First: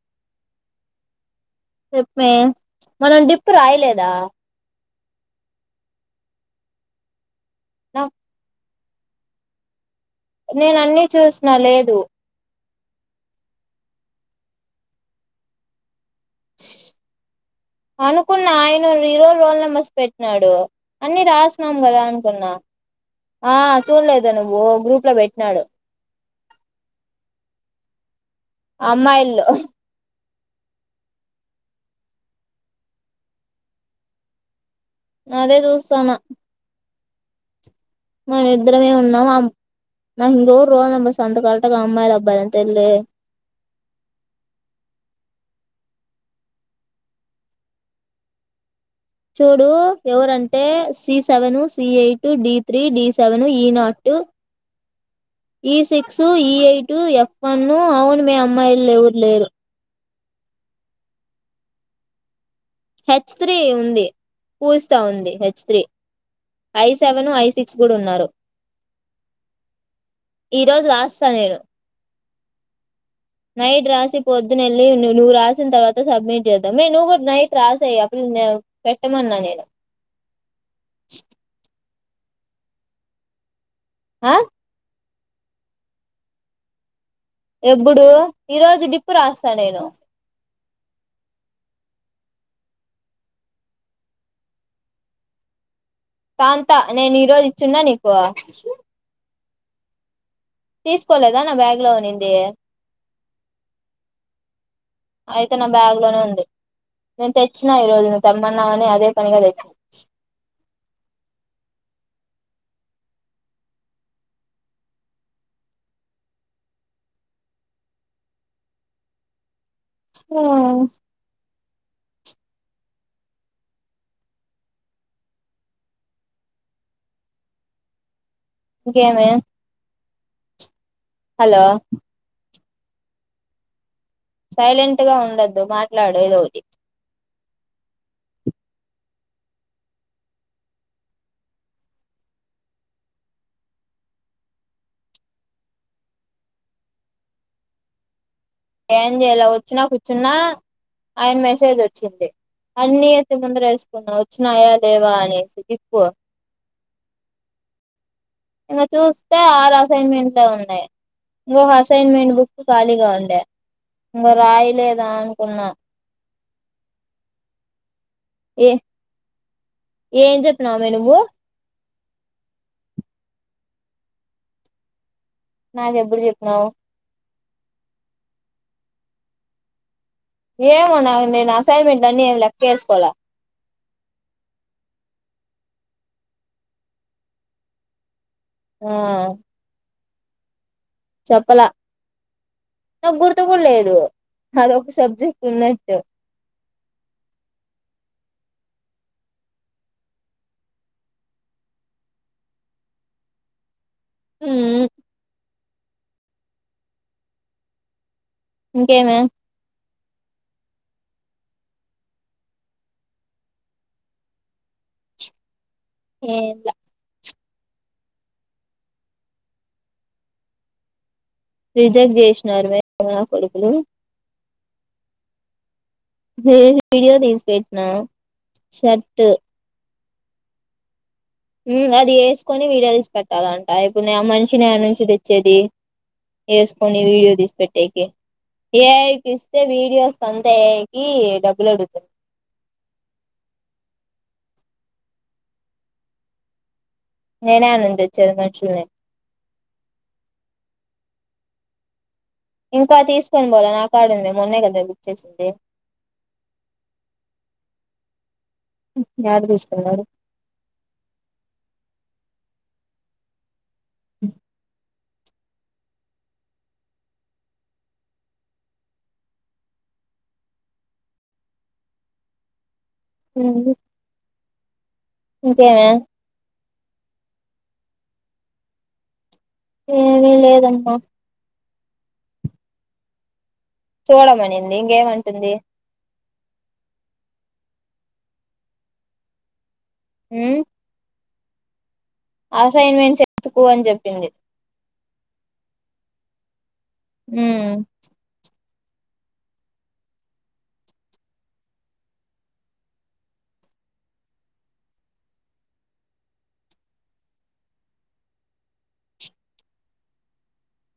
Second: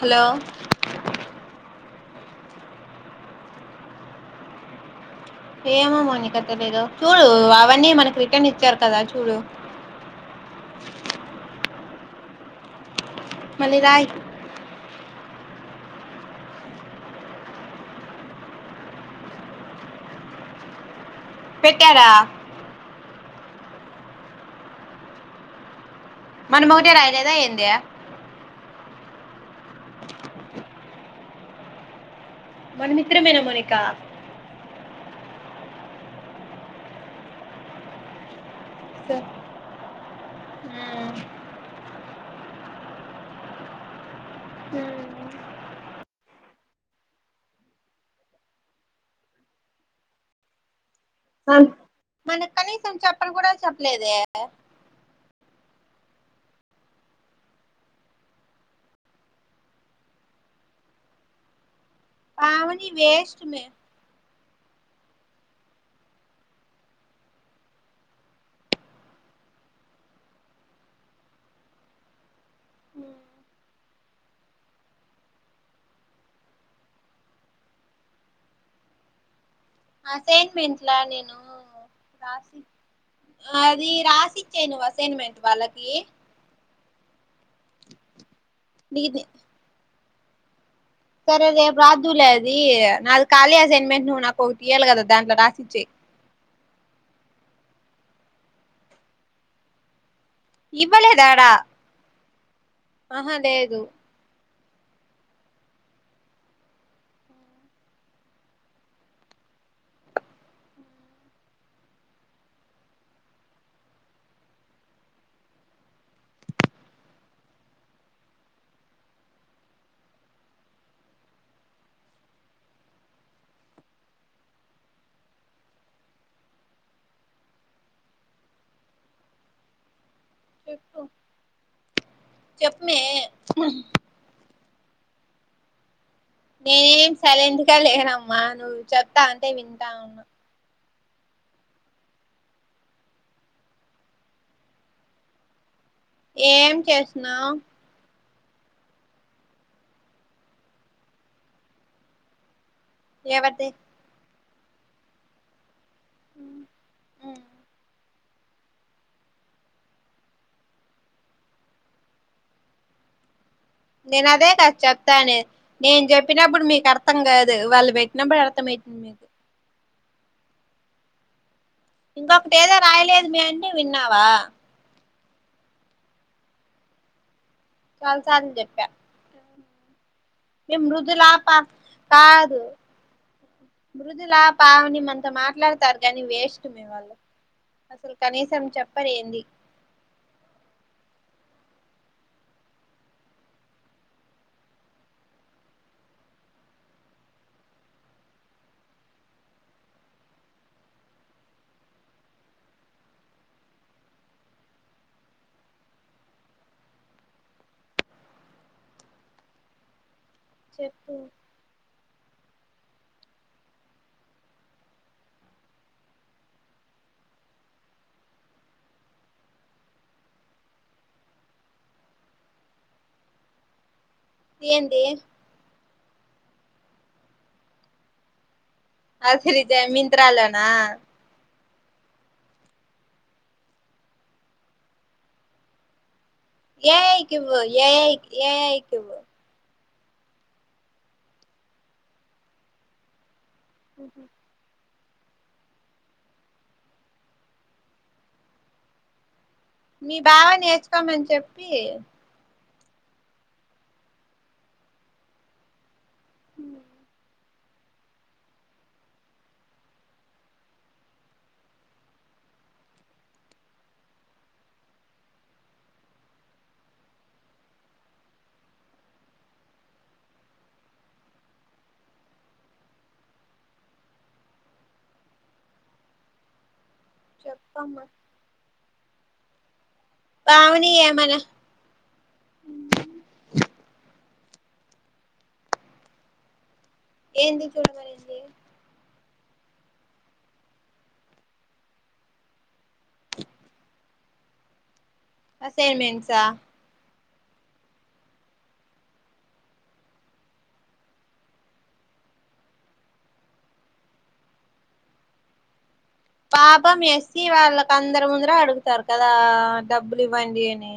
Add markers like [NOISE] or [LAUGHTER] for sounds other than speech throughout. Hello చెప్ మే మనం డిప్పు రాయలేదా ఏమో మౌనిక తెలీదు చూడు అవన్నీ నా మనకు రిటర్న్ ఇచ్చారు కద చూడు నేను అన్నీ చూసిన లేద్ దు మళ్ళీ రాయ్ అనుకున్న ఆయన ఈరోజు రోల్ నెంబర్స్ పెట్టినాడు అన్ని రాసినాం కదా పెట్టారా అనుకున్నా ఆ చూడలేదా నువ్వు గ్రూప్ లో పెట్నాడు మనం ఒకటే రాయలేదా ఏంది అమ్మాయిల్లో మనం ఇద్దరమేనా మోనిక అదే చూస్తాన్నా మనిద్ ద్దరమే ఉన్నాం ఆం నాకు ఇంకెవరు రోల్ నంబర్స్ అంత కరెక్ట్ గొ అమ్మాయిల బనంతల్లే హ్మ్ చూడూ ఎవరంటే సి సెవెను సి ఎయిట్ మనకు డి త్రీ కనీసం డి చెప్పను సెవెను కూడా ఈ నాట్ చెప్పలేదే E six E eight F one అవును మే అమ్మాయిల్లో ఎవరు లేరు పావని హెచ్ వేస్ట్ తీ మే ఉంది పూజిత ఉంది H three I seven, I six గుడు ఉన్నారు, ఈరోజు రాస్సా నేను నైడ్ రాజ్ తి పొద్దునెళ్ళి ను నువ్వు రాసిన తర్వాత సబ్మిట్ చేద్దం, మే నువ్వ్ గు నైట్ రాసెయ్ అప్ప్నినేవ్ పెట్టమన్నా నేను అ సే వింట్లా నేను రాశి అది ఆ రాసిచ్చేయ్ నువ్ అసేన్ మె వాల్లకి ఎబ్బుడు ఈ రోజు డిప్పు నీది రాస్సా నేను సరే రేపు రాద్దులే అది నాది ఖాళీ అసైన్మెంట్ నువ్ నాకు ఒకటి ఇయాలి కదా దాంట్లో రాసిచ్చి కాంత నేను ఈరోజు ఇచ్చున్నా నీకు తీసుకోలేదా ఇవ్వలేదాడా నా బ్యాగ్ లో ఉని ఏ ఆహా లేదు అయితే నా బ్యాగ్ లోనే ఉంది, నేను తెచ్చినా ఈరోజు నువ్వు తెమ్మన్నావ్ అని అదే పనిగా తె చ్చ్ ఆ ఇంకేమే చెప్పు హలో చెప్ప్ మే సైలెంట్ గా ఉండద్దు మా ట్లాడు ఏదో ఒటి నేనేం సైలెంట్ గ లేనమ్మా నువ్వు చెప్తా అంటే వింటా ఉన్నా ఏం చేస్న్నావ్. ఏం జేలా వచ్చున కూర్చున్నా, ఆయ్న్ మెసేజ్ వచ్చింది. అన్ని ఎత్తి ఎవరిది ముందర ఎస్సుకున్న వ స్నయా దేవా అనేసి ఇప్పు ఇంగ చూస్తే ఆరు అసైన్ మెంట్లె ఉన్నాయ్, ఇంకొక అసైన్మెంట్ బుక్ ఖాళీగా ఉండే ఇంగ నేను అదే క రాయలేదా చెప్పానే, అనుకున్నా నేను జెప్పినప్పుడు మీకర్థం కాదు వాళ్ళు పెట్నప్పుడు అర్థం ఏ అయితుంది మీకు ఏం జెప్ప్నావ్ మె నువ్వు ఇంకొకటి ఏదో రాయలేదు మె అంటే విన్నావా నాకెప్పుడు చెప్ప్నవ్ చాలా సార్లు చెప్పా మేము ఏమో నా మృదులా నేను పా అసైన్ మెంట్ల్ అన్ని కాదు లెక్క ఎసుకోల మృదులా, పావని మన్తో మాట్లాడతారు గానీ వేస్ట్ మే వాళ్ళు, అసల్ కనీసం ఆ చెప్పర్ ఏంది చెప్పలా, నా గుర్తు కూడా లేదు అదొక సబ్జెక్ట్ ఉన్నట్టు ఉ ఇంకేమే చెప్పు ఏం లే రిజెక్ట్ చేసినారు మే [INAUDIBLE] నా కొడుకులు ఏంది వీడియో తీసి పెట్నా అసల్ ఇది మిన్ త్రాలోనా మ్మ్ అది యేసుకొని వీడియో తీసి పెట్టాలంట ఇప్పుడు నే ఆ మనిషిని యాడ నుంచి తెచ్చేది ఎసుకొని వీడియో ఏఐకి ఇవ్వు ఏఐ తీసిపెట్టేకి ఏఐకి ఇవ్వు వ్యువర్స్ అంతే ఏ ఐ కి డబ్బులు అడుగుతుంది ఉహు నేన్ యాడ నుంచి తెచ్చేది మనుషుల్ని మీ బావన్ ఏసుకోమని చెప్పి ఇంకా తీసుకొని పోల నాకాడుంది మొన్నే కదా బుక్ చేసింది ఉ యాడ తీసుకున్నారూ అ ఇంకేమి ఆ చెప్పమ్మా ఏమీ పావని లేదమ్మా ఏమైనా చూడమనింది ఇంకేమంటుంది ఏంది చూడమనింది మ్మ్ ఆఫ్ అసైన్మెంట్స్ ఎతుకు అని చెప్పింది అసైన్మెంట్సా మ్మ్మ్ పాపం యసీ వాళ్ళకందర ముందర అడుగుతారు కదా డబ్బులు ఇవ్వండి అని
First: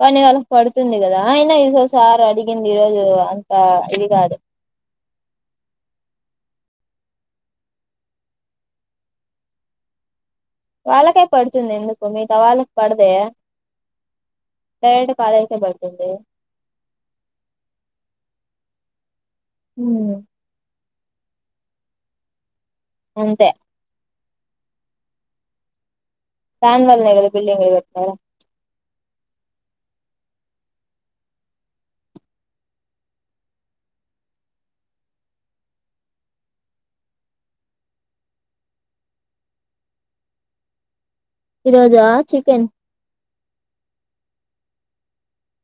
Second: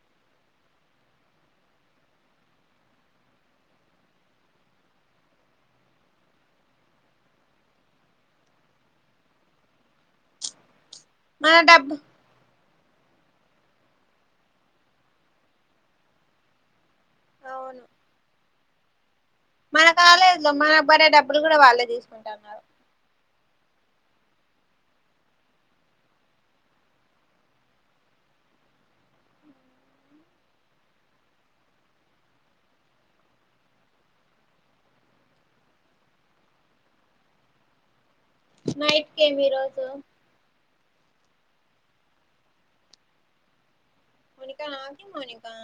కాని వాళకి పడుతుంది కదా అయినా ఈసో సార్ అడిగింది ఈరోజు అంత ఇది కాదు వాళ్ళకే మన పడుతుంది డబ్బు ఎందుకు మిగతా వాళ్ళ పడదే ప్రైవేట్ కాలేజ్కే పడుతుంది అవును మన కాలేజ్ లో మన మరే డబ్బులు కూడా వాళ్ళే తీసుకుంటన్నారు అంతే వాన్ వలే కదా బిల్డింగ్ మీద పెట్నారు నైట్ కెమిరాస్ ఈ రోజా చికెన్ మోనికా ఆగి మోనికా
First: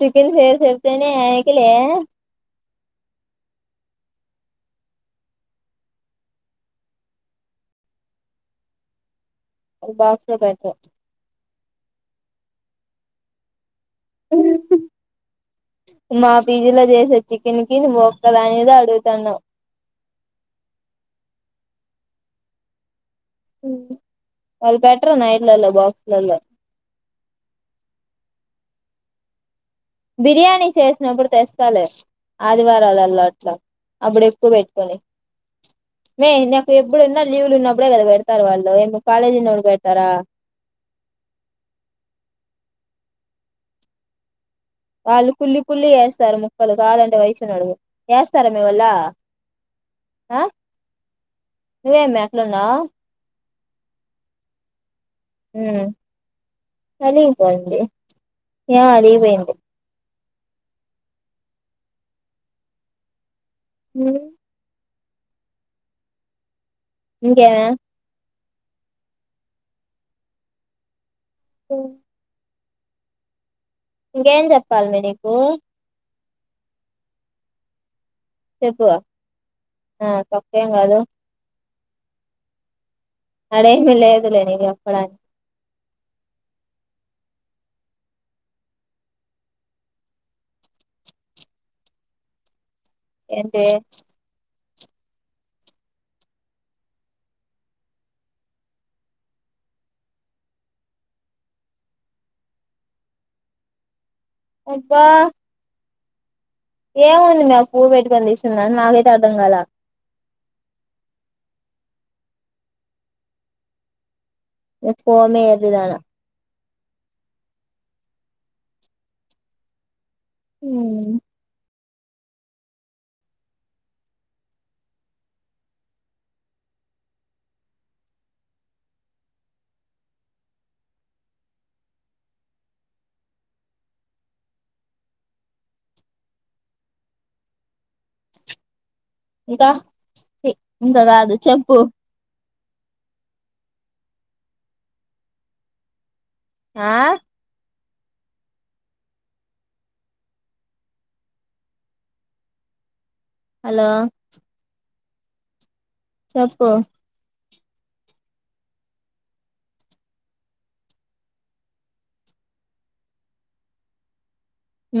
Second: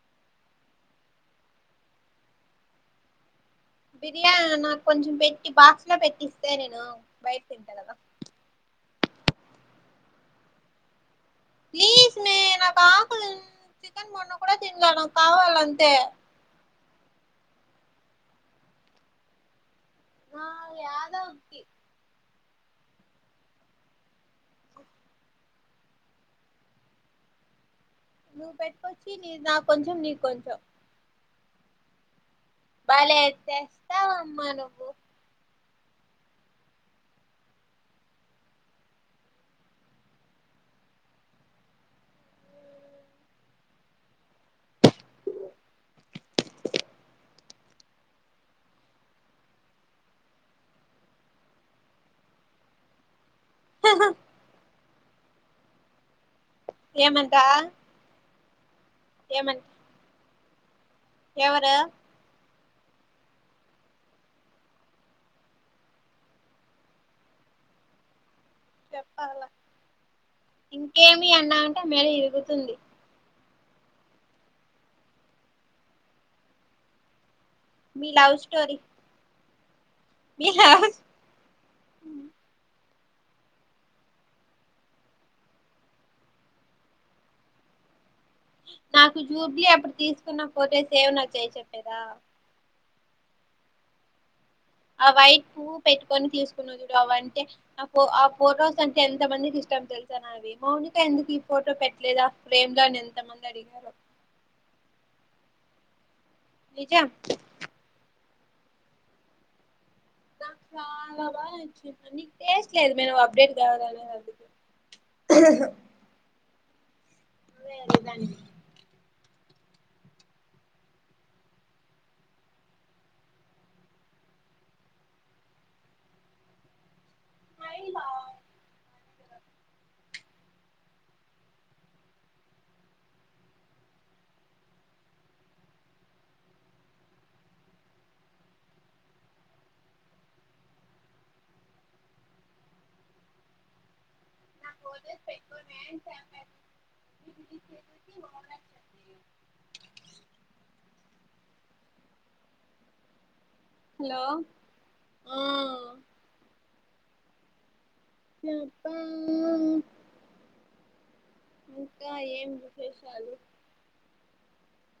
చికెన్ ఫేస్ అయితేనే ఎయకిలే బిర్యాన నాకు కొంచెం పెట్టి బాక్స్ లో పెట్టిస్తే నేను బయట తింటా కదా బాక్స లో పెట ప్లీస్ మే నాక్ ఆకలీ చికెన్ మొన్న కూడ తినలే నా కావాలంతే మా పీజీలో చేసే చికెన్ కి నువ్వు ఒక్క ధానివి అడుగుతన్నావ్ నా యాదో ఒకటి హమ్ వాల్ బెట్రూ నైట్లలో బాక్స్ లల్లా నువ్వు పట్టుకొచ్చి నీది నాక్ బిర్యానీ చేసినప్పుడు తెస్ తలే భలే ఆదివారాలల్లో అట్ల అబుడు తెస్తావమ్మా ఎక్కువ నువ్వు పెట్టుకొని మే నాకు ఎబుడన్నా లీవులు ఉన్నప్పుడే కదా పెడతారు వాళ్ళు ఏమో కాలేజ్ ఉన్నప్పుడు పెడతారా వాళ్ళు కుళ్లి కుళ్లి ఎస్తరు ముక్కలు కావాలంటే వైషుని అడుగు యస్తర మే వాళ్ళు ఆ నువ్వేమీ అట్లున్నావు ఆహా హమ్ ఏమంట [UNINTELLIGIBLE] [UNINTELLIGIBLE] ఏమో అలిగి పోయింది ఏమంట ఎవరు హమ్ ఇంకేమి చెప్పాల ఇంకేం టి అన్నవ్ అంటే మెడ ఇరుగుతుంది ఇంకేం చెప్పాలి మే నీకు మీ లవ్ స్టోరీ చెప్పు ఆ మీ తొక్కెం లవ్ కాదు అడేమి లేదులే నిక్ చేప్పడానికి నాకు జూబ్లీ ఆప్పుడు తీసుకున్న ఫోటేస్ ఏవనా చేయ చెప్పేదా ఎంది ఆ వైట్ పువ్వు పెట్టుకొని తీసుకున్న చూడు అవంటే ఆ ఆ ఫొటోస్ అంటే ఎంత మందికి ఇష్టం తెలుస నావి మౌనిక ఎందుకు ఈ ఫోటో పెట్టలేదు ఫ్రేమ్ లో అని ఎంత మంది అడిగినారో యబ్బా నిజం ఏముంది మా పువ్ పెట్టుకుని థీస్ న్నా నాకైతే అర్థం గాల నాకు చాలా బాగా నచ్చింది నీకు టేస్ట్ లేదు మే. నువ్వు అప్డేట్ కాలేదుగ అందుకి పో మే ఎర్రి దాన అదే అదేదానిది హమ్ హయివా ఇంకా ఇంకా కాదు చెప్పు [UNINTELLIGIBLE] [UNINTELLIGIBLE] ఆ హలో ఆ చెప్పు చెప్పా ఇంకా ఏం విశేషాలు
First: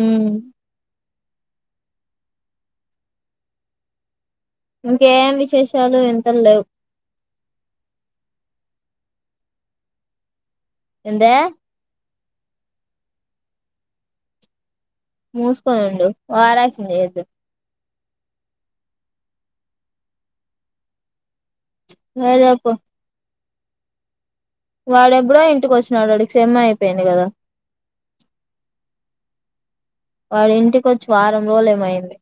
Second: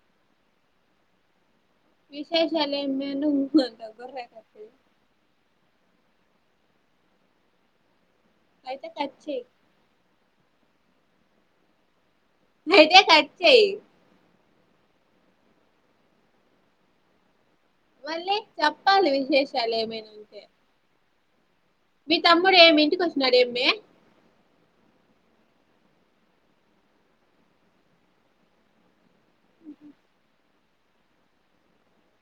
ఉమ్ విశేషాలు ఏం మే ఉమ్ అంట గొర్రె ఆ కట్ల ఇంకేం విశేషాలు వింతలు లేవు అయితే కట్ చేయి ఏందీ అయితే కట్ చేయి మూసుకొని ఉండు ఓవర్ యాక్షన్ చేయద్దు మళ్ళీ చెప్పాలి విశేషాలు ఏమైనా అంటే మీ నువ్వే తమ్ముడు చెప్పు ఏమి ఇంటికి వస్తున్నాడు ఏం మీ వాడెప్పుడో ఇంటికి వచ్చినాడు వాడికి సెమ్ అయిపోయింది కదా వాడి ఇంటికి వచ్చి వారం రోజులు ఏమో అయింది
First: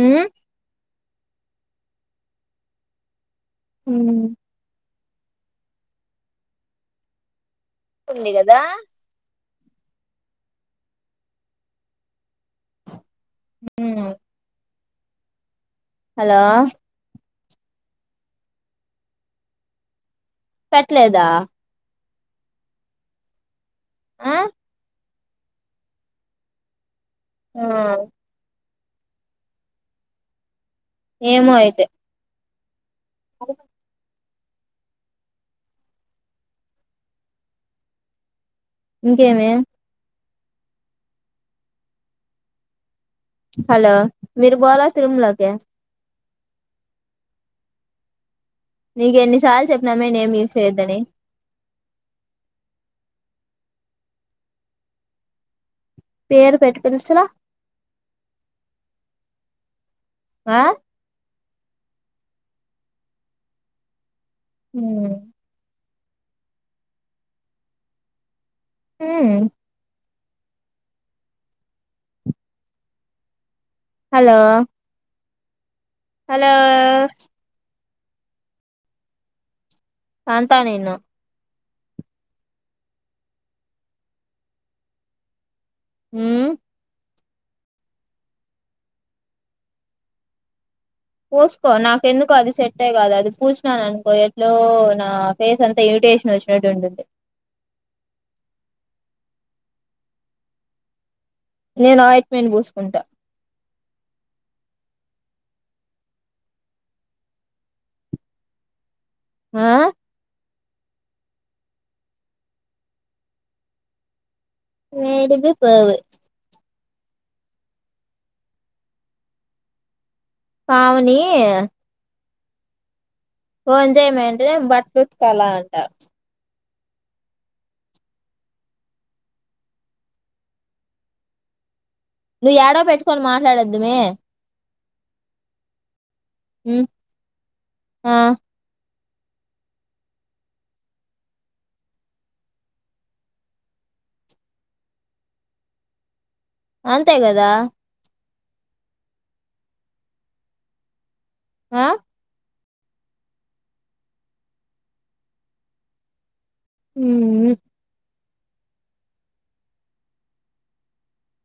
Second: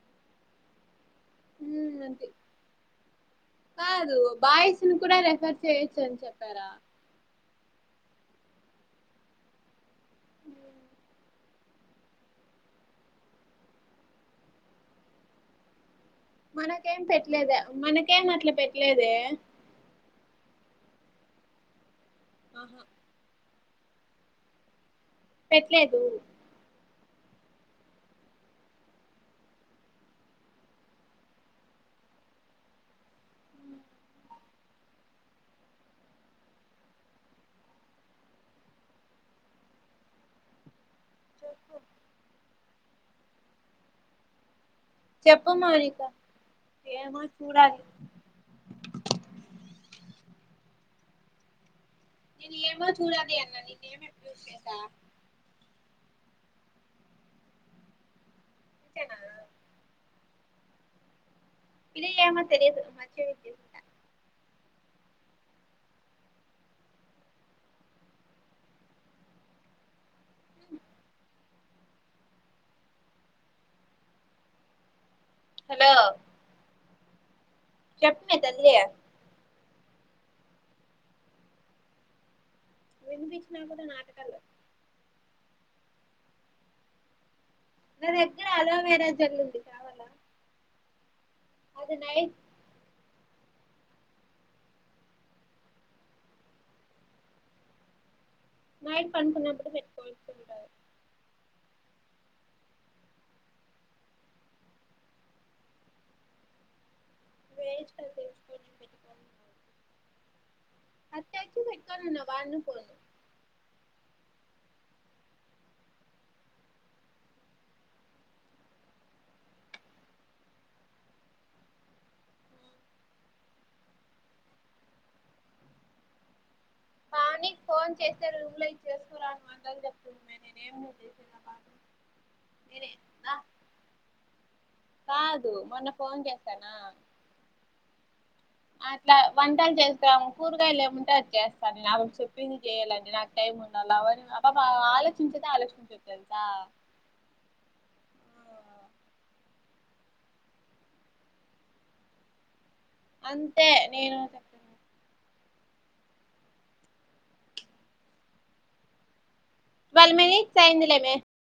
ఉమ్ ఉమ్ అంటి కాదు బాయ్స్ ను కూడా రెఫర్ చేయొచ్చ అని చెప్పారా ఉంది కదా ఉమ్ ఉమ్ మనకేం పెట్ లేదా మనకేం అట్లా పెట్టలేదే పెట్టలేదా ఆహా ఆ పెట్టలేదు ఆ ఏమో అయితే అద ఇంకేమి చెప్పు హలో మీరు పోలే చెప్పు మాలిక ఏమో చూడాలి నీకు ఎన్నిసార్లు చెప్పినామే నేమ్ యూస్ చేయద్దని ఏమో చూడాలి అన్న నేమ్ ఎప్పుడూ యూస్ చేశా పేరు పెట్టి పిలచలా ఇంతేనా ఆ [UNINTELLIGIBLE] ఏమో తెలిదు మంచిగ [UNINTELLIGIBLE] ఉమ్ ఉమ్ హలో హలో అలో చెప్మే తల్లియై తంతా నిన్ను వినీపించిన కూడా నాటకలు ఉహ్ నా దగ్గర అలోవేరా జల్ ఉంది కావాలా. పోసుకో అది నాకేందుకు నైట్ అది సెట్టే కాదది. పూసిననుకోయట్లో నా ఫేస్ అంతా ఇరిటేషన్ వచ్చినట్టు ఉంటుంది. నైట్ పండ్ కున్నాప్పుడు పేట్ కోటుంటారు నేను ఆయిట్మెట్ పూసుకుంటా. వేస్ట్ అవి పెట్టుకోడం ఆహ్ అత్ తెచ్చి పెట్టుకోవాలాన్న వన్ స్పూన్ ఏడుది పోవు పావని ఫోన్ జెయమంటే నేన్ బట్టలుతుకాలా అంటా. పావని క్ ఫోన్ చేస్తారు. రూంలో ఇది చేసుకురాను అంద చెప్తున్మే నేనేం చేసేద్ ఆ పాపన్ నువ్వు ఎడో పెట్టుకొని మాట్లాడొద్దుమే. కాదు మొన్న ఫోన్ చేసనా మ్మ్ ఆ అట్లా వంటలు చేస్తాము. కూరగాయ ఏముంటే అది చేస్తాను నేను అవిడు చెప్పింది చేయ్యాలండి. నాకు టైం ఉండాల అని పాప ఆలోచించేద ఆలోచించద్ తేలుసా అంతే కదా ఆహ్ అంతే నేను చెప్తునను ఉహ్ హు టువల్ మినిట్స్ అయిందిలేమే.